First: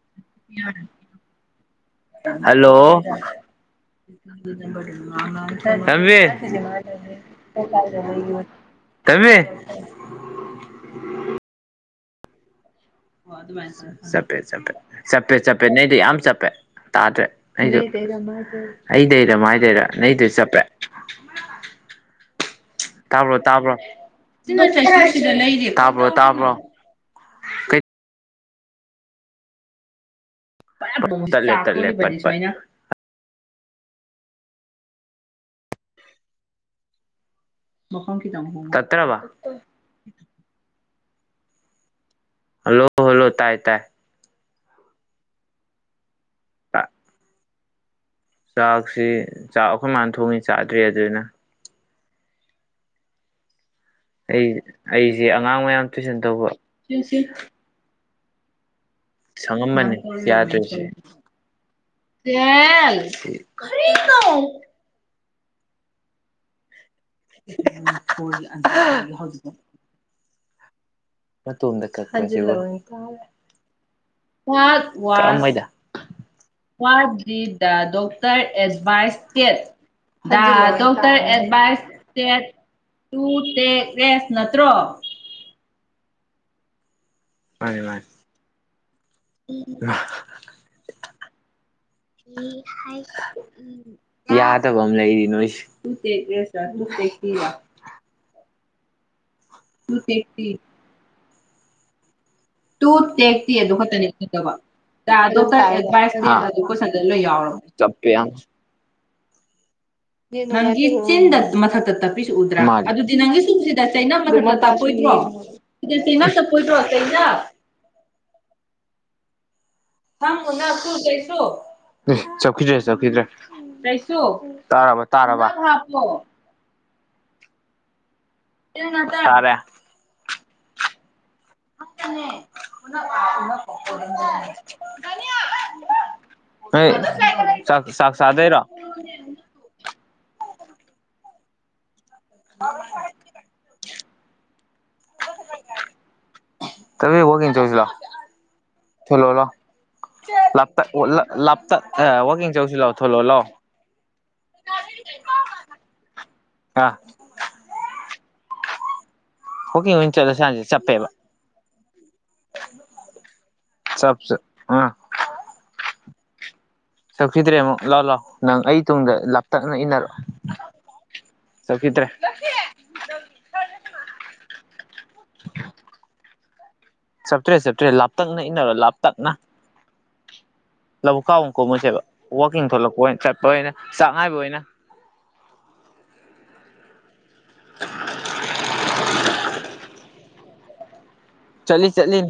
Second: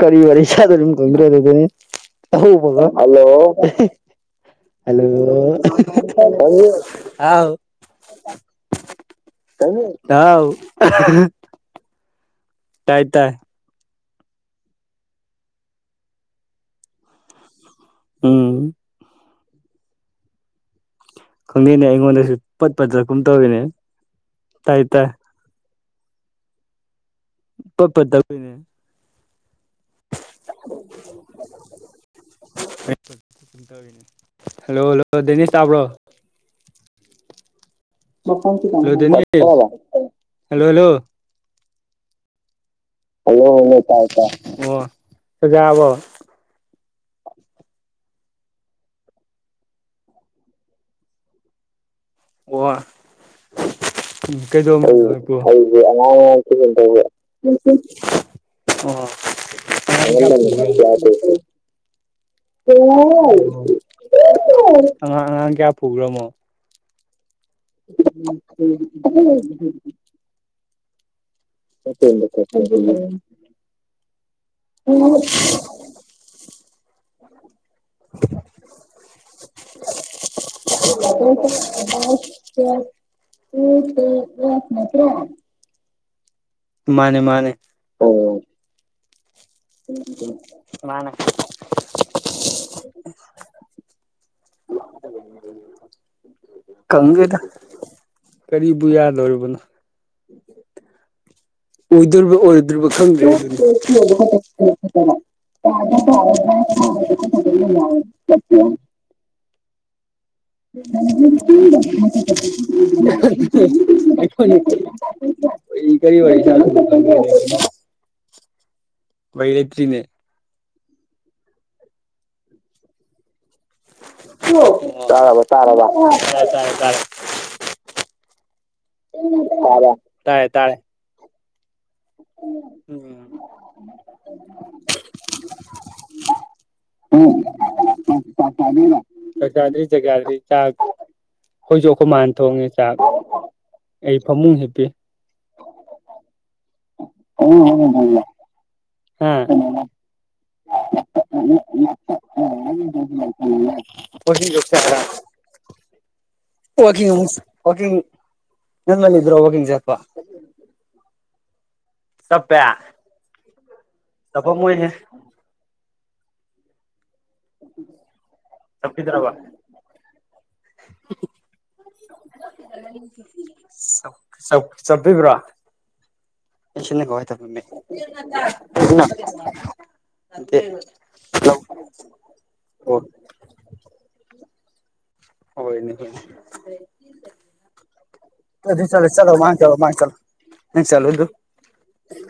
ꯀꯔꯤ ꯋꯥꯔꯤ ꯁꯟꯔꯨꯝ [unintelligible] ꯑꯍꯧꯕꯒ hello hello ꯇꯝꯕꯤ [unintelligible] ꯍꯥꯎ ꯇꯝꯕꯤ [unintelligible] ꯍꯥꯎ ꯇꯥꯏ ꯇꯥꯏ ꯆꯞꯄꯦ ꯆꯞꯄꯦ ꯆꯞꯄꯦ ꯆꯞꯄꯦ ꯅꯦꯠ ꯌꯥꯝ ꯆꯞꯄꯦ ꯇꯥꯗ꯭ꯔꯦ ꯑꯩꯗꯨ [unintelligible] ꯎꯝ [unintelligible] ꯑꯩꯗꯩꯩꯔ ꯃꯥꯏꯗꯩꯔ ꯅꯣꯏꯗꯨ ꯆꯞꯄꯦ ꯈꯪꯗꯦꯅꯦ ꯑꯩꯉꯣꯟꯗꯁꯨ ꯄꯠ ꯄꯠꯇ꯭ꯔꯒꯨꯝ ꯇꯥꯕ꯭ꯔꯣ ꯇꯧꯋꯤꯅꯦ ꯇꯥꯕ꯭ꯔꯣ ꯇꯥꯏ ꯇꯥꯏ [unintelligible] ꯇꯥꯕ꯭ꯔꯣ ꯇꯥꯕ꯭ꯔꯣ ꯄꯠ ꯄꯠ ꯇꯧꯋꯤꯅꯦ [unintelligible] ꯇꯠꯂꯦ ꯇꯠꯂꯦ ꯄꯠ ꯄꯠ ꯍꯜꯂꯣ ꯍꯜꯂꯣ ꯗꯦꯅꯤꯁ ꯇꯥꯕ꯭ꯔꯣ ꯍꯂꯣ ꯇꯠꯇ꯭ꯔꯕ Dennis hello hello hello hello hello ꯇꯥꯏ ꯇꯥꯏ ꯑꯣ ꯆꯥꯛ ꯆꯥꯔꯕꯣ ꯑ [unintelligible] ꯆꯥꯛꯁꯤ ꯆꯥꯛ ꯑꯩꯈꯣꯏ ꯃꯥꯅ ꯊꯣꯡꯉꯤ ꯆꯥꯗ꯭ꯔꯤ ꯑꯗꯨꯅ ꯑꯣ [unintelligible] ꯑꯩ ꯀꯤꯗꯧꯕ ꯑꯩꯁꯦ ꯆꯥꯛꯇꫭ ꯑꯩ ꯑꯉꯥꯡ ꯑꯩꯗꯤ ꯃꯌꯥꯝ ꯑꯉꯥꯡ ꯇꯨꯏꯁꯟ ꯃꯌꯥꯝ ꯇꯧꯕ ꯇꯨꯏꯁꯟ ꯇꯧꯒꯦ ꯁꯪꯉꯝꯕꯅꯤ [unintelligible] ꯑꯦ [unintelligible] ꯖꯦꯜ ꯀꯔꯤꯅꫭ [unintelligible] ꯑꯉꯥꯡ ꯑꯉꯥꯡ ꯀꯌꯥ ꯄꯨꯒ꯭ꯔꯃꯣ [unintelligible] [unintelligible] what did the doctor advice ꯇꯦꯠ ꯗꯥ ꯗꯣꯛꯇꯔ ꯑꯦꯗꯚꯥꯏꯁ ꯇꯦꯠ ꯇꯨ ꯇꯦꯛ ꯔꯦꯁ ꯅꯠꯇ꯭ꯔꯣ ꯃꯥꯅꯦ ꯃꯥꯅꯦ ꯃꯥꯅꯤ ꯃꯥꯅꯤ ꯑꯣ ꯃꯥꯅ [unintelligible] ꯌꯥꯗꯕ ꯃ ꯂꯩꯔꯤ ꯅꯣꯢꯁꯦ ꯈꯪꯗꯦꯗ ꯀꯔꯤꯕꯨ ꯌꯥꯗꯣꯔꯤꯕꯅꯣ ꯇꯨꯇꯦꯛꯇꯤ ꯑꯣꯢꯗꯣꯢꯔꯤꯕ ꯑꯣꯢ ꯗ꯭ꯔꯤꯕ ꯇꯨ ꯈꯪꯗꯦ ꯇꯦꯛ ꯇꯤ ꯑꯗꯨ ꯈꯛꯇꯅꯦ ꯎꯗꯕ ꯗ ꯇꯦꯠ ꯑꯗꯨ ꯀꯣꯏꯁꯟꯗ ꯂꯣꯏ [unintelligible] ꯌꯥꯎꯔꯕꯅꯦ [unintelligible] [unintelligible] ꯃꯊꯛꯇ ꯇꯞꯄꯤꯁꯨ ꯎꯗ꯭ꯔꯥ ꯑꯗꯨꯗꯤ ꯅꯪꯒꯤ ꯁꯨꯝꯁꯤꯗ ꯆꯩꯅꯕ ꯑꯩ ꯁꯤꯗꯁꯤ ꯀꯔꯤ ꯋꯥꯔꯤ ꯅꯪꯅ [unintelligible] ꯄꯣꯏꯗ꯭ꯔꯣ ꯆꯩꯅ ꯃꯩꯂꯩꯇ꯭ꯔꯤꯅꯦ [unintelligible] ꯆꯞꯈꯤꯗ꯭ꯔꯦ ꯆꯞꯈꯤꯗ꯭ꯔꯦ ꯇꯥꯔꯕ ꯇꯥꯔꯕ ꯇꯤꯜ ꯉꯥꯇꯪ ꯇꯥꯔꯦ ꯇꯥꯔꯦ ꯇꯥꯔꯦ [unintelligible] ꯎꯝ ꯅꯣꯏ ꯎꯝ ꯆꯥꯛ ꯆꯥ ꯆꯥꯛ ꯆꯗꯩꯔꯣ ꯆꯥꯛ ꯆꯥꯗ꯭ꯔꯤ ꯆꯥꯛ ꯆꯥꯗ꯭ꯔꯤ ꯆꯥꯛ ꯑꯩꯈꯣꯏꯖꯨ ꯑꯩꯈꯣꯏ ꯃꯥꯅꯥ ꯊꯣꯡꯉꯦ ꯆꯥꯛ ꯑꯩ ꯐꯃꯨꯡ ꯍꯤꯞꯄꯤ [unintelligible] ꯋꯥꯛꯀꯤꯡ ꯆꯠꯂꯨꯖꯤ ꯂꯥ [unintelligible] ꯂꯥꯞꯇꯛ ꯎꯠꯂ ꯂꯥꯞꯇꯛ ꯑ ꯋꯥꯛꯀꯤꯡ ꯆꯧꯁꯤ ꯂꯥꯛꯑꯣ ꯊꯣꯛꯂꯛꯑꯣ ꯂꯑꯣ ꯋꯥꯛ ꯆꯧꯁꯤ ꯍꯥꯏꯔ ꯑꯥ ꯋꯥꯛꯀꯤꯡ ꯎ ꯋꯥꯛꯀꯤꯡ [unintelligible] [unintelligible] ꯍꯥꯢꯖꯦ ꯆꯞꯄꯦꯕ ꯆꯞꯄꯦ ꯆꯞꯁꯨ ꯇꯄꯝꯃꯣꯏꯅꯦ ꯑꯥ ꯆꯞꯈꯤꯗ꯭ꯔꯦ ꯑꯃꯨꯛ ꯂꯥꯎ ꯂꯥꯎ ꯅꯪ ꯑꯩ ꯇꯨꯡꯗ ꯆꯠꯈꯤꯗ꯭ꯔꯕ ꯂꯥꯞꯇꯛꯅ ꯏꯟꯅꯔꯛꯑꯣ ꯆꯞꯈꯤꯗ꯭ꯔꯦ ꯆꯞ ꯆꯛ ꯆꯞꯄꯤꯕ꯭ꯔꯣ ꯆꯥꯇ꯭ꯔꯦꯠ ꯆꯥꯇ꯭ꯔꯦꯠ ꯂꯥꯞꯇꯛꯅ ꯏꯟꯅꯔꯣ [unintelligible] ꯂꯕꯨꯛ ꯀꯥꯎ ꯀꯨꯝꯃꯨꯁꯦꯕ ꯋꯥꯛꯀꯤꯡ ꯑꯣ ꯊꯣꯛꯂꯛꯄ ꯑꯣꯏꯅ ꯆꯠꯄ ꯑꯣꯏꯅ ꯆꯥꯛ ꯉꯥꯏꯕ ꯑꯣꯏꯅ ꯍꯣꯏꯅꯦ ꯍꯣꯏꯅꯦ ꯑꯗꯨ ꯆꯂ ꯆꯂꯣ ꯃꯥꯡ ꯆꯠꯂꯣ ꯃꯥꯡ ꯆꯠꯂꯣ ꯅꯪ ꯆꯠꯂꯣ ꯗꯨ ꯆꯠꯂꯤ ꯆꯠꯂꯤ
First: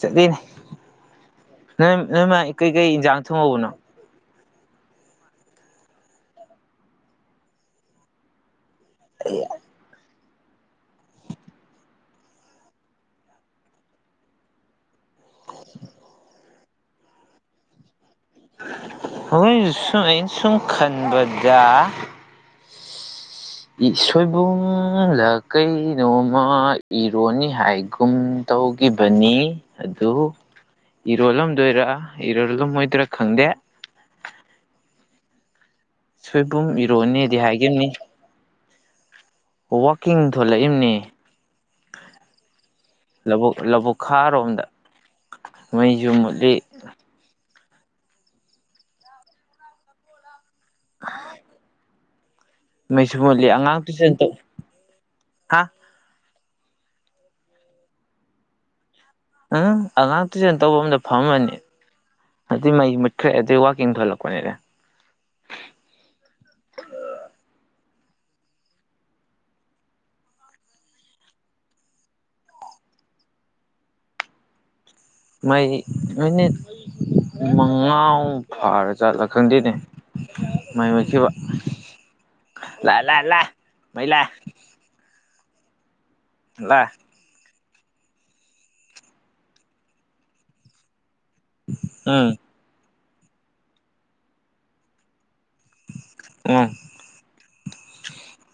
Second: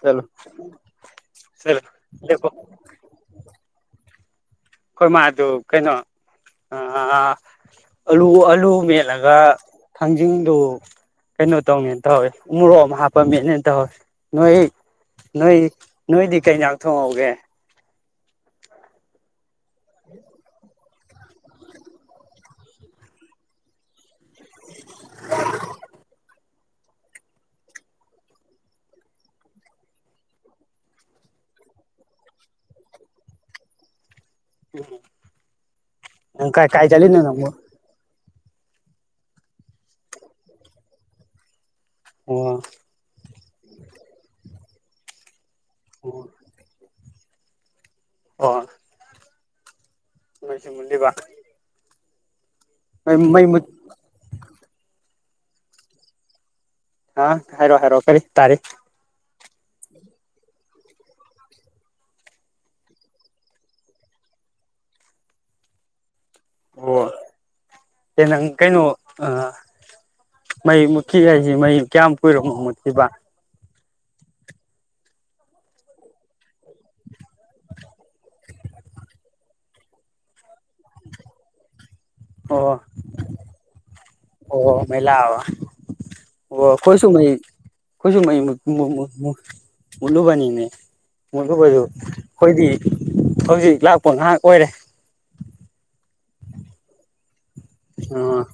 ꯆꯠꯂꯣ ꯆꯠꯂꯣ ꯅꯪ ꯅꯣꯏꯃ ꯂꯦꯞꯄꯣ [unintelligible] ꯀꯩ ꯏꯟꯖꯥꯡ ꯊꯨꯡꯍꯧꯕꯅꯣ ꯑꯩꯈꯣꯏ ꯃꯥꯗꯨ ꯀꯩꯅꯣ ꯑ ꯑꯂꯨ ꯑꯂꯨ ꯃꯦꯠ ꯂꯒꯥ ꯊꯥꯡꯖꯤꯡꯗꯨ ꯀꯩꯅꯣ ꯇꯧꯅꯤꯅ ꯇꯧꯍꯧꯌꯦ ꯃꯣꯔꯣꯛ ꯍꯥꯞꯄ ꯃꯠꯅꯤꯅ ꯇꯧꯍꯧꯋꯦ ꯅꯣꯏ ꯅꯣꯏ ꯅꯣꯏꯗꯤ ꯀꯩ ꯍꯦꯟꯖꯥꯡ ꯊꯣꯡꯍꯧꯒꯦ ꯍꯣꯏ ꯁꯨꯝ ꯑꯩꯅ ꯁꯨꯝ ꯈꯟꯕꯗ ꯏꯁꯣꯏꯕꯨꯝꯂ ꯀꯩꯅꯣꯃ ꯏꯔꯣꯅꯤ ꯍꯥꯏꯒꯨꯝ ꯇꯧꯒꯤꯕꯅꯤ ꯑꯗꯨ ꯏꯔꯣꯜꯂꯝꯗꯣꯏꯔꯥ ꯏꯔꯣꯜꯂꯝꯃꯣꯏꯗꯣꯏꯔꯥ ꯈꯪꯗꯦ ꯅꯪ ꯀꯥꯏ ꯀꯥꯏ ꯆꯠꯂꯤꯅꯣ ꯅꯪꯕꯣ [unintelligible] ꯅꯤ ꯋꯥꯛꯀꯤꯡ ꯊꯣꯂꯛꯏꯝꯅꯤ ꯑꯣ ꯂ ꯂꯧꯕꯨꯛ ꯈꯥꯔꯣꯝꯗ ꯃꯩꯁꯨ ꯑꯣ ꯃꯨꯠꯂꯤ ꯑꯣ ꯃꯁꯤꯃꯂꯤꯕ ꯃꯩꯁꯨ ꯃꯨꯠꯂꯤ ꯃꯨꯠ ꯑꯉꯥꯡꯗꯨꯨꯁꯨꯟꯇ ꯑ ꯍꯥꯏꯔꯣꯑꯣ ꯍꯥꯏꯔꯣꯑꯣ ꯀꯔꯤ ꯇꯥꯔꯤ ꯎꯝ ꯑꯉꯥꯡ ꯇꯨꯏꯁꯟ ꯇꯧꯕ ꯑ ꯑꯃꯗ ꯐꯝꯃꯅꯤ ꯑꯗꯨꯗꯤ ꯃꯩ ꯃꯨꯠꯈ꯭ꯔꯦ ꯑꯗꯨꯩ ꯋꯥꯥꯛꯀꯤꯡ ꯊꯜꯂꯛꯄꯅꯦ ꯑꯣ ꯅꯪ ꯀꯩꯅꯣ ꯑ ꯃꯩ ꯃꯨꯠꯈꯤ ꯍꯥꯏꯁꯤ ꯃꯩ ꯀꯌꯥꯝ ꯀꯨꯏꯔꯣꯃꯣ ꯃꯨꯠꯈꯤꯕ ꯃꯩ ꯃꯤꯅꯤꯠ ꯃꯉꯥ ꯐꯥꯔ ꯆꯠꯂꯀꯪꯗꯅꯦ ꯃꯥꯏ ꯑꯣꯏꯈꯤꯕ ꯑꯣ ꯂꯥꯛ ꯂꯥꯛꯑ ꯂꯥꯛ ꯃꯩ ꯂꯥꯛꯑ ꯑꯣ ꯃ ꯂ ꯑꯣ ꯂꯥꯛꯑꯦ ꯀꯣꯏꯁꯨ ꯃꯣꯏ ꯑꯩꯈꯣꯏꯁꯨ ꯃꯩ ꯃꯨꯠꯂꯨꯕꯅꯤꯅꯦ ꯃꯨꯠꯂꯨꯕꯗꯨ ꯎꯝ ꯑꯩꯈꯣꯏꯗꯤ ꯍꯧꯖꯤꯛ ꯂꯥꯛꯄ ꯉꯥꯏꯍꯥꯛ ꯑꯣꯏꯔꯦ ꯑ ꯑ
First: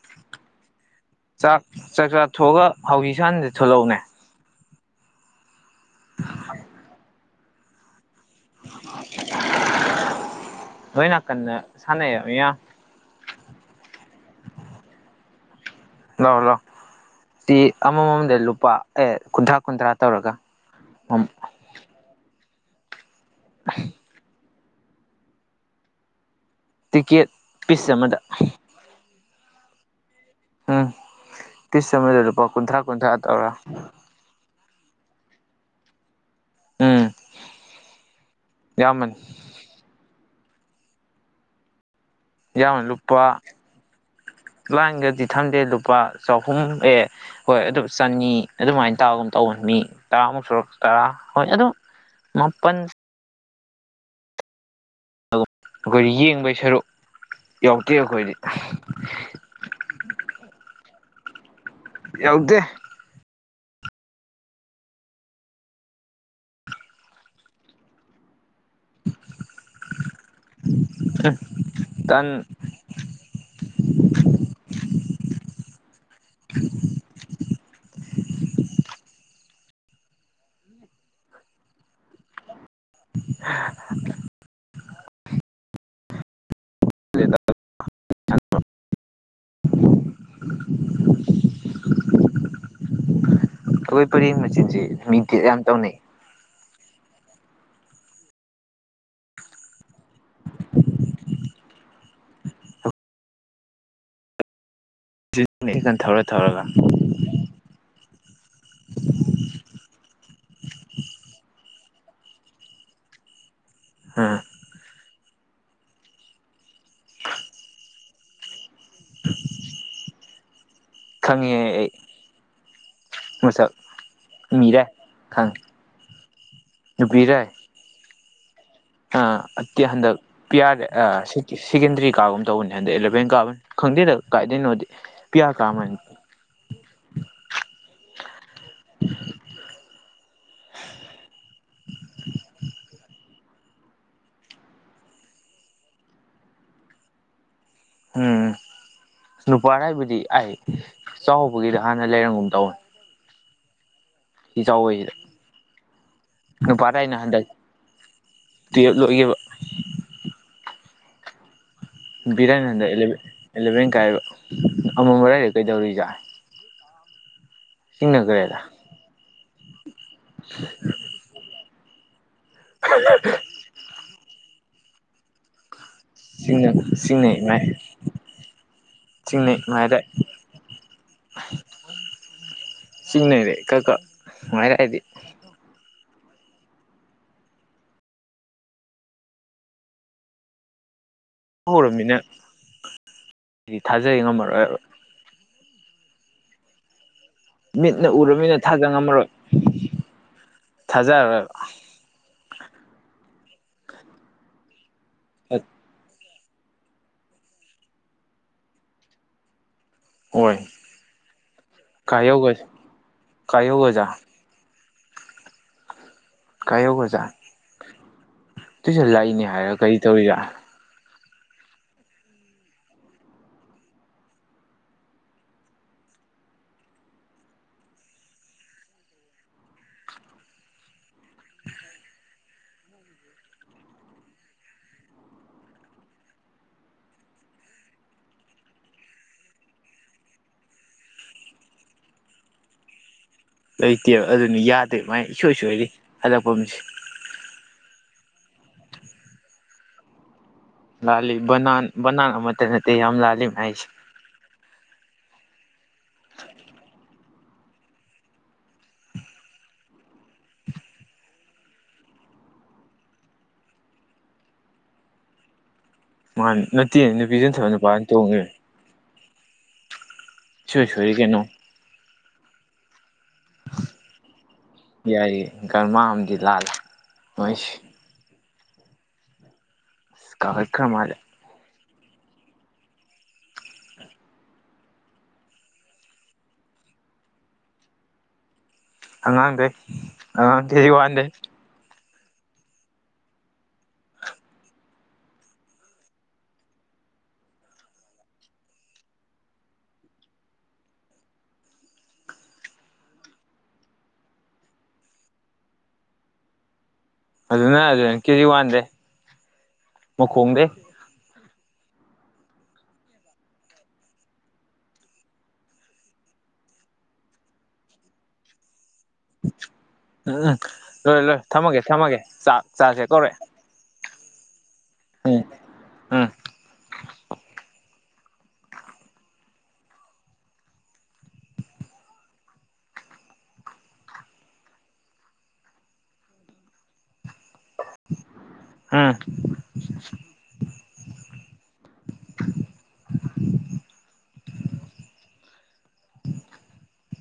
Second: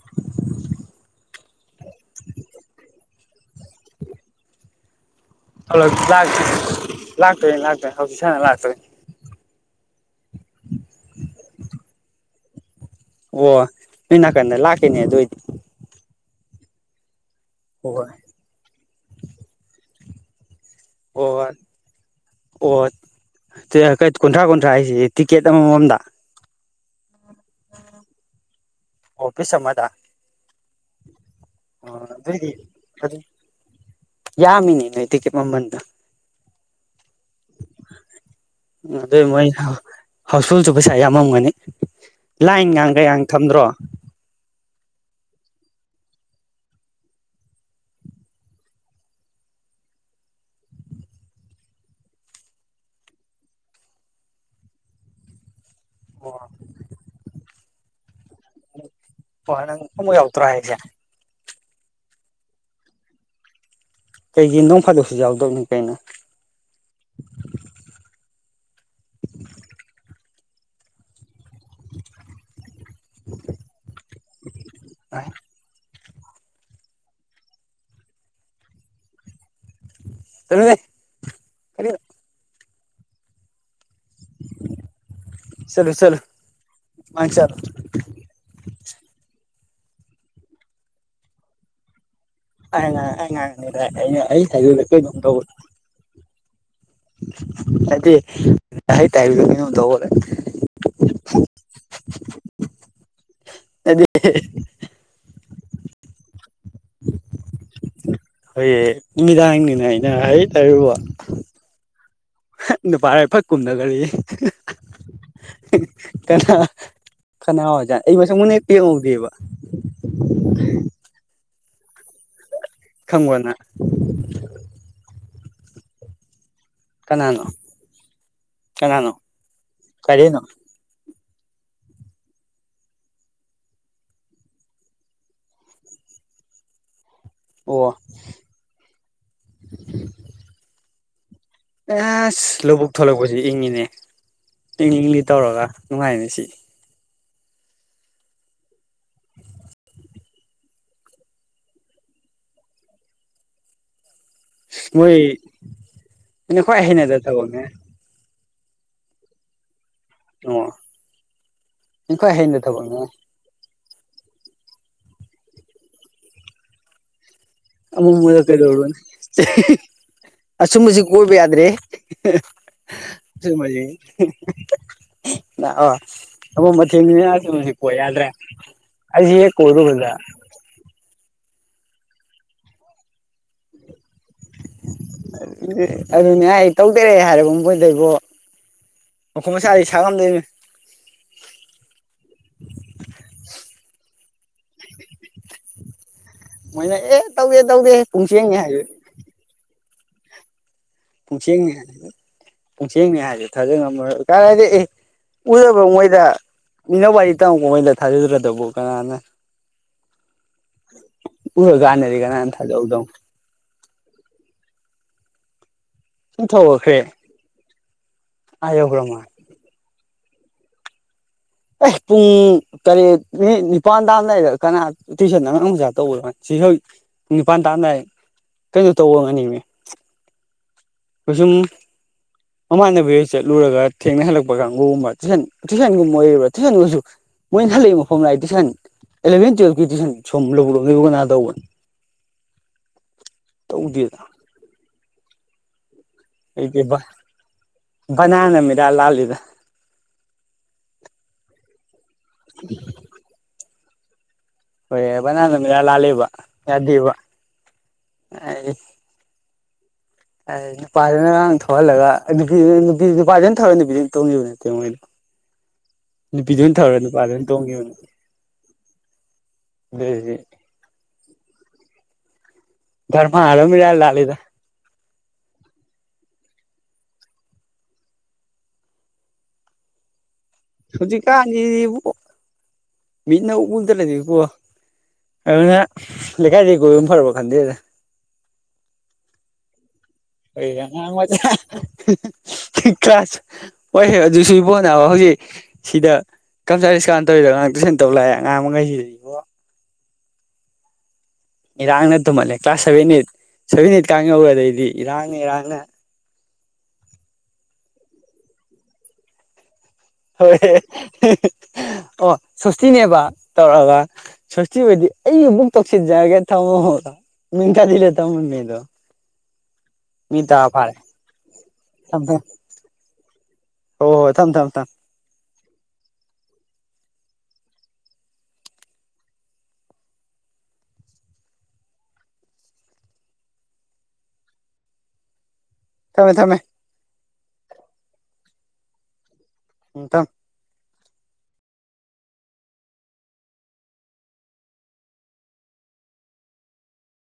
ꯆꯥꯛ ꯆꯥꯛꯆꯥꯥ ꯊꯣꯛꯑꯒ ꯍꯧꯖꯤꯛ ꯁꯅꯗ ꯊꯣꯛꯂꯛꯎꯅꯦ ꯍꯜꯂꯇꯦ ꯂꯥꯛꯇꯣꯏ ꯂꯥꯛꯇꯣꯏ ꯍꯧꯖꯤꯛ ꯁꯥꯟꯅ ꯂꯥꯛꯇꯣꯏ ꯂꯣꯏ ꯅꯥꯀꯟꯅ ꯁꯥꯟꯅꯩ ꯏ ꯑꯣ ꯅꯣꯏ ꯅꯥꯀꯟꯗ ꯂꯥꯛꯀꯅꯦ ꯑꯗꯨ ꯑꯣꯏꯏꯗꯤ ꯂꯥꯛꯑꯣ ꯂꯥꯛꯑꯣ ꯆ ꯍꯣꯏ ꯑꯃꯃꯝꯗ ꯂꯨꯄꯥ ꯑꯦ ꯀꯨꯟꯊ꯭ꯔꯥ ꯀꯨꯟꯊ꯭ꯔꯥ ꯇꯧꯔꯒ ꯑ ꯑꯣ ꯑꯣ ꯀꯨꯟꯊ꯭ꯔꯥ ꯀꯨꯟꯊ꯭ꯔꯥ ꯍꯥꯏꯁꯤꯦ ꯇꯤꯛꯀꯦꯠ ꯑꯃꯃꯝꯗ ꯇꯤꯀꯦꯠ ꯄꯤꯁ ꯑꯃꯗ ꯑꯣꯐꯤꯁ ꯑꯃꯗ ꯎꯝ ꯇꯤꯁ ꯑꯣ ꯆꯃꯗ ꯂꯨꯄꯥ ꯑꯗꯨꯏꯗꯤ ꯀꯨꯟꯊ꯭ꯔꯥ ꯑꯗꯨ ꯀꯨꯟꯊ꯭ꯔꯥ ꯇꯧꯔꯥ ꯌꯥꯝꯃꯤꯅꯦ ꯅꯣꯏ ꯇꯤꯀꯦꯠ ꯃꯃꯟꯗ ꯎꯝ ꯌꯥꯝꯕꯅꯤ ꯑꯗꯨꯗ ꯃ ꯍꯥꯎꯁꯐꯨꯜꯁꯨ ꯄꯩꯁꯥ ꯌꯥꯝꯃꯝꯒꯅꯤ ꯂꯥꯏꯟꯒꯥꯡꯒꯒꯥꯡ ꯊꯝꯗ꯭ꯔꯣ ꯂꯥꯡꯒꯗꯤ ꯊꯝꯗꯦ ꯂꯨꯄꯥ ꯆꯍꯨꯝ ꯑꯦ ꯍꯣꯏ ꯑꯗꯨꯝ ꯆꯅꯤ ꯑꯗꯨꯃꯥꯏꯅ ꯇꯧꯔꯒ ꯑꯗꯨꯝ ꯇꯧꯕꯅꯤ ꯃꯤ ꯇꯔꯥꯃꯨꯛ ꯁꯨꯔꯛ ꯇꯔꯥ ꯍꯣꯏ ꯑꯗꯨꯝ ꯃꯥꯄꯟ ꯑꯩꯈꯣꯏꯗꯤ ꯑꯣ ꯌꯦꯡꯕꯩ ꯁꯔꯨꯛ ꯌꯥꯎꯗꯦ ꯑꯩꯈꯣꯏꯗꯤ ꯍꯣꯏ ꯅꯪ ꯑꯃꯨꯛ ꯌꯥꯎꯗ꯭ꯔꯣ ꯍꯥꯏꯔꯤꯦ ꯌꯥꯎꯗꯦ ꯀꯩ ꯌꯦ ꯅꯣꯡ ꯐꯥꯗꯣꯛꯁꯨ ꯌꯥꯎꯗꯕꯅꯤ ꯀꯩꯅꯣ ꯇꯥꯟ [inaudible] ꯇꯥꯏ ꯊꯃꯤꯗꯦ ꯀꯔꯤ [unintelligible] ꯆꯂꯣ ꯆꯂ ꯑ ꯆꯂ [unintelligible] ꯑꯉꯉ ꯑꯩꯈꯣꯏ ꯄꯔꯦꯡ ꯑꯩ ꯊꯀ ꯃꯆꯤꯟꯁꯦ ꯃꯤ ꯗꯦꯠ ꯌꯥꯝ ꯇꯧꯅꯩ ꯍꯥꯏꯗꯤ ꯇ ꯎꯝ ꯑꯗꯨꯗꯤ ꯁꯤꯒꯟ ꯊꯧꯔ ꯊꯧꯔꯒ ꯍꯣꯏꯌꯦ ꯅꯨꯃꯤꯗꯥꯡꯅꯤꯅ ꯑꯩꯅ ꯍꯥꯏ ꯇꯔꯨꯕ ꯅꯨꯄꯥꯔ ꯐꯛ ꯀꯨꯝꯗꯕ ꯀꯔꯤ ꯑꯥ [unintelligible] ꯀꯅꯥ ꯀꯅꯥ ꯑꯣꯏꯖꯥꯠ ꯑꯩ ꯃꯁꯥꯛ ꯃꯨꯟꯅꯦ ꯍꯦꯍꯧꯗꯦꯕ ꯈꯪꯉꯦ ꯑꯩ ꯈꯪꯕ꯭ꯔ ꯅꯪ ꯃꯁꯛ ꯃꯤꯔꯦ ꯈꯪ ꯅꯨꯄꯤꯔꯦ ꯀꯅꯥꯅꯣ ꯀꯅꯥꯅꯣ ꯑ ꯑꯠꯇꯤ ꯍꯟꯗꯛ ꯀꯥꯏꯗꯩꯅꯣ ꯄꯤꯌꯥꯔꯦ ꯁꯤ ꯁꯦꯀꯦꯟꯗꯔꯤ ꯀꯥꯒꯨꯝ ꯇꯧꯕꯅꯦ ꯍꯟꯗꯛ ꯑꯦꯂꯚꯦꯟ ꯀꯥꯕꯅꯤ ꯈꯪꯗꯦꯗ ꯀꯥꯏꯗꯣꯏꯅꯣꯗꯤ ꯄꯤꯌꯥꯔ ꯀꯥꯕꯅꯤ ꯑꯣ ꯑꯦꯁ ꯂꯧꯕꯨꯛ ꯊꯂꯛꯄꯁꯤ ꯏꯪꯉꯤꯅꯦ ꯏꯪ ꯏꯪꯂꯤ ꯇꯧꯔꯒ ꯅꯨꯡꯉꯥꯏꯅꯤ ꯉꯁꯤ ꯎꯝ ꯅꯨꯄꯥ ꯍꯥꯏꯕꯗꯤ ꯑꯩ ꯆꯥꯎꯕꯒꯤꯗ ꯍꯥꯟꯅ ꯂꯩꯔꯝꯒꯨꯝ ꯇꯧꯅꯤ ꯏꯖꯥꯎꯕꯁꯤꯗ ꯃꯣꯏ ꯑꯩꯅ ꯈ꯭ꯋꯥꯏ ꯍꯩꯅꯗ ꯅꯨꯄꯥꯗꯩꯅ ꯍꯟꯗꯛ ꯊꯕꯛꯅꯦ ꯇꯨꯌꯦꯜꯕ ꯂꯣꯏꯈꯤꯕ ꯑꯣ ꯑꯩꯈꯣꯏ ꯕꯤꯔꯟ ꯍꯩꯅ ꯍꯟꯗꯛ ꯊꯕꯛꯅꯦ ꯑꯦꯂꯚꯦꯟ ꯑꯦꯂꯚꯦꯟ ꯀꯥꯏꯕ ꯑꯃꯃꯥꯏꯗ ꯀꯩꯗꯧꯔꯤꯖꯥ ꯑꯃꯝꯃꯗ ꯆꯤꯡꯅꯈ꯭ꯔꯦꯗ ꯀꯩꯗꯧꯔꯣꯅꯤ ꯑꯁꯨꯝꯕꯁꯤ ꯀꯣꯏꯕ ꯌꯥꯗ꯭ꯔꯦ [unintelligible] [unintelligible] ꯆꯤꯡꯅ ꯑꯃꯝ ꯑꯊꯦꯡꯅꯤꯅꯦ ꯆꯤꯡꯅꯩ ꯃꯥꯏ ꯑꯗꯨꯃꯗꯤ ꯀꯣꯏ ꯌꯥꯗ꯭ꯔꯦ ꯑꯩꯁꯤ ꯍꯦꯛ ꯆꯤꯡꯅꯩ ꯃꯥꯏꯔꯥꯏ ꯀꯣꯏꯔꯨꯕꯗ ꯆꯤꯡꯅꯩꯔꯦ ꯀꯛꯀ ꯅꯨꯉꯥꯏꯔꯩ ꯑꯩꯗꯤ ꯑꯗꯨꯅꯦ ꯍꯥꯏ ꯇꯧꯗꯦꯔ ꯍꯥꯏꯔꯕ ꯃꯣꯏꯗꯩꯕꯣ ꯃꯈꯨꯠ ꯃꯁꯥꯗꯤ ꯁꯥꯡꯉꯝꯗꯣꯏꯅꯦ ꯍꯧꯔꯝꯃꯤꯅ ꯍꯥꯏꯗꯤ ꯊꯥꯖꯩ ꯉꯝꯃꯔꯣꯏꯕ ꯃꯣꯏꯅ ꯑꯦ ꯇꯧꯗꯦ ꯇꯧꯗꯦ ꯃꯤꯠꯅ ꯎꯔꯃꯤꯅ ꯄꯨꯡꯁꯦꯡꯅꯦ ꯍꯥꯏꯁꯨ ꯊꯥꯖ [inaudible] ꯊꯥꯖꯔꯔꯣꯏꯕ ꯄꯨꯡꯁꯦꯡꯅꯦ ꯄꯨꯡꯁꯦꯡꯅꯦ ꯍꯥꯏꯁꯨ ꯊꯥꯖꯕ ꯉꯝꯃꯔꯣꯏ ꯀꯔꯥꯏꯗꯩ ꯑꯦ ꯎꯔꯕ ꯃꯣꯏꯗ ꯃꯤꯅ ꯋꯥꯔꯤ ꯇꯝꯃꯛꯄ ꯃꯣꯏꯗ ꯊꯥꯖꯗ꯭ꯔꯗꯕꯨ ꯀꯅꯥꯅ ꯍꯣꯏ ꯎꯔꯥ ꯀꯥꯟꯗꯗꯤ ꯀꯥꯅ ꯊꯥꯖꯗꯧꯅꯣ ꯀꯥꯏꯌꯣ ꯑꯣꯖꯥ ꯄꯨꯊꯧꯒꯠꯈꯦꯔ ꯀꯥꯏꯌꯧꯒꯖꯥ ꯇꯨꯏꯁꯟ ꯃꯥꯜꯂꯦ ꯂꯥꯛꯏꯅꯦ ꯍꯥꯏꯔꯒ ꯀꯔꯤ ꯇꯧꯔꯤꯒ ꯑꯦ ꯄꯨꯡ ꯇꯔꯦꯠ ꯃꯤꯅꯤꯠ ꯅꯤꯄꯥꯟ ꯇꯥꯝꯗꯥꯏꯗ ꯀꯅꯥ ꯇꯨꯏꯁꯟ ꯑꯉꯥꯡ ꯃꯆꯥ ꯇꯧꯕꯣ ꯁꯤꯁꯨꯖꯤꯛ ꯄꯨꯡ ꯅꯤꯄꯥꯟ ꯇꯥꯟꯗꯥꯥꯏ ꯀꯩꯅꯣ ꯇꯧꯕ ꯑꯤꯏꯔꯝꯅꯤꯅꯦ ꯀꯣꯏꯁꯨꯝ ꯃꯃꯥꯟꯅꯕꯤꯗ ꯆꯠꯂꯨꯔꯒ ꯊꯦꯡꯅ ꯍꯜꯂꯛꯄ ꯀꯥꯡꯒꯨꯕ ꯇꯨꯏꯁꯟ ꯇꯨꯏꯟꯒꯨꯝ ꯃꯣꯏ ꯇꯨꯁꯟꯅꯁꯨ ꯃꯣꯏꯅ ꯍꯜꯂꯛꯏ ꯃꯐꯝ ꯂꯥꯛꯏ ꯇꯨꯏꯁꯟ ꯑꯦꯂꯚꯦꯟ ꯇꯨꯋꯦꯜꯞꯀꯤ ꯇꯨꯏꯁꯟ ꯁꯣꯝ ꯂꯧꯔꯕ ꯀꯅꯥ ꯇꯧꯕꯅ ꯇꯧꯗꯦꯗ ꯂꯩꯇꯦꯕ ꯑꯗꯨꯅ ꯌꯥꯗꯦ ꯃꯥꯏ ꯁꯣꯏ ꯁꯣꯏꯔꯤ ꯍꯜꯂꯛꯐꯝꯁꯦ ꯂꯩꯇꯦꯕ ꯕꯅꯥꯟ ꯑꯃ ꯏꯂꯥꯟ ꯂꯥꯜꯂꯤꯕ ꯂꯥꯟꯂꯤꯕ ꯕꯅꯥꯟ ꯃꯠꯇ ꯅꯠꯇ ꯌꯥꯝ ꯂꯥꯟꯂꯤ ꯃꯥꯏꯁꯦ ꯍꯣꯏ ꯕꯅꯥꯞ ꯑꯃ ꯐꯂꯥꯜ ꯂꯥꯟꯂꯤꯕ ꯌꯥꯗꯦꯕ ꯅꯨꯄꯥꯗꯅ ꯉꯔꯥꯡ ꯊꯧꯍꯜꯂꯒ ꯅꯨꯄꯤ ꯅꯨꯄꯥꯗꯨꯅ ꯊꯧ ꯅꯨꯄꯤꯗꯨꯅ ꯇꯧꯖꯕ ꯅꯠꯇꯦ ꯃꯣꯏꯗ ꯃꯥꯟꯅꯦ ꯅꯠꯇꯦ ꯅꯨꯄꯥꯗꯨꯅ ꯅꯨꯄꯤꯗꯨꯅ ꯊꯧꯔ ꯇꯣꯡꯈꯤꯕꯅꯤ ꯅꯨꯄꯥꯅ ꯇꯣꯡꯉꯦ ꯑꯗꯨꯏꯗꯤ ꯏꯁꯣꯏ ꯁꯣꯏ ꯀꯩꯅꯣ ꯒꯔꯃꯥꯔ ꯃꯥ ꯏꯂꯥꯜ ꯂꯥꯜꯂꯤꯗ ꯌꯥ ꯌꯥꯏꯌꯦ ꯒꯔꯃꯥ ꯑꯃꯗꯤ ꯂꯥꯜꯂꯦ ꯃꯣꯏꯁꯦ ꯀꯥꯈꯠꯈ꯭ꯔ ꯃꯥꯜꯂꯦ ꯁꯨꯖꯤꯛꯀꯥꯟ ꯁꯤꯗꯤꯕꯣ ꯃꯤꯠꯅ ꯎꯗꯔꯗꯤꯀꯣ ꯑꯗꯨꯅ ꯂꯩꯀꯥꯏꯗꯒꯤ ꯀꯣꯏꯕ ꯐꯔꯕ ꯈꯟꯖꯤꯟꯂꯛꯑꯦ ꯑꯉꯡꯗꯩ ꯑꯩꯗꯤ ꯑꯉꯥꯡ ꯃꯆꯥ ꯀ꯭ꯂꯥꯁ ꯍꯣꯏꯍꯦ ꯑꯗꯨꯁꯨ ꯏꯕꯣꯅꯦꯕ ꯍꯧꯖꯤꯛ ꯁꯤꯗ ꯀꯝꯆ ꯏꯁꯀꯥꯟ ꯇꯧꯏꯗꯣ ꯑꯉꯥꯡ ꯇꯨꯏꯁꯟ ꯇꯧꯕ ꯂꯥꯛꯑꯦ ꯑꯉꯥꯡ ꯑꯃꯉꯩꯁꯤꯗ ꯌꯣ ꯏꯔꯥꯡꯅ ꯇꯨꯝꯍꯜꯂꯦ class seven eight seven eight ꯀꯥꯡ ꯌꯧꯒꯔꯗꯤꯗꯤ ꯏꯔꯥꯡꯅ ꯏꯔꯥꯡꯅ ꯑꯗꯨꯅ ꯑꯗꯨ ꯀꯦꯖꯤ ꯋꯥꯟꯗꯦ ꯍꯣꯏꯍ ꯑꯣ ꯁꯣꯁꯇꯤꯅꯦꯕ ꯇꯧꯔꯑꯒ ꯁꯥꯔꯁꯤ ꯑꯣꯏꯗꯤ ꯑꯩꯅ ꯑꯗꯨꯝ ꯇꯧꯁꯤꯟꯖꯔꯒꯦ ꯊꯝꯃꯣꯗꯣ [unintelligible] ꯎꯝ ꯃꯤ ꯎꯝ ꯇꯔꯥ ꯐꯥꯔꯦ ꯂꯣꯏꯔꯦ ꯂꯣꯏꯔꯦ ꯊꯝꯃꯒꯦ ꯊꯝꯃꯒꯦ ꯆꯥꯛ ꯆꯥꯛꯁꯦ ꯀꯧꯔꯑꯦ꯫ ꯍꯣꯏ ꯍꯣꯏ ꯊꯝ ꯊꯝ ꯊꯝ ꯎꯝ ꯊꯝꯃꯦ ꯊꯝꯃꯦ꯫ ꯑꯝ ꯊꯝ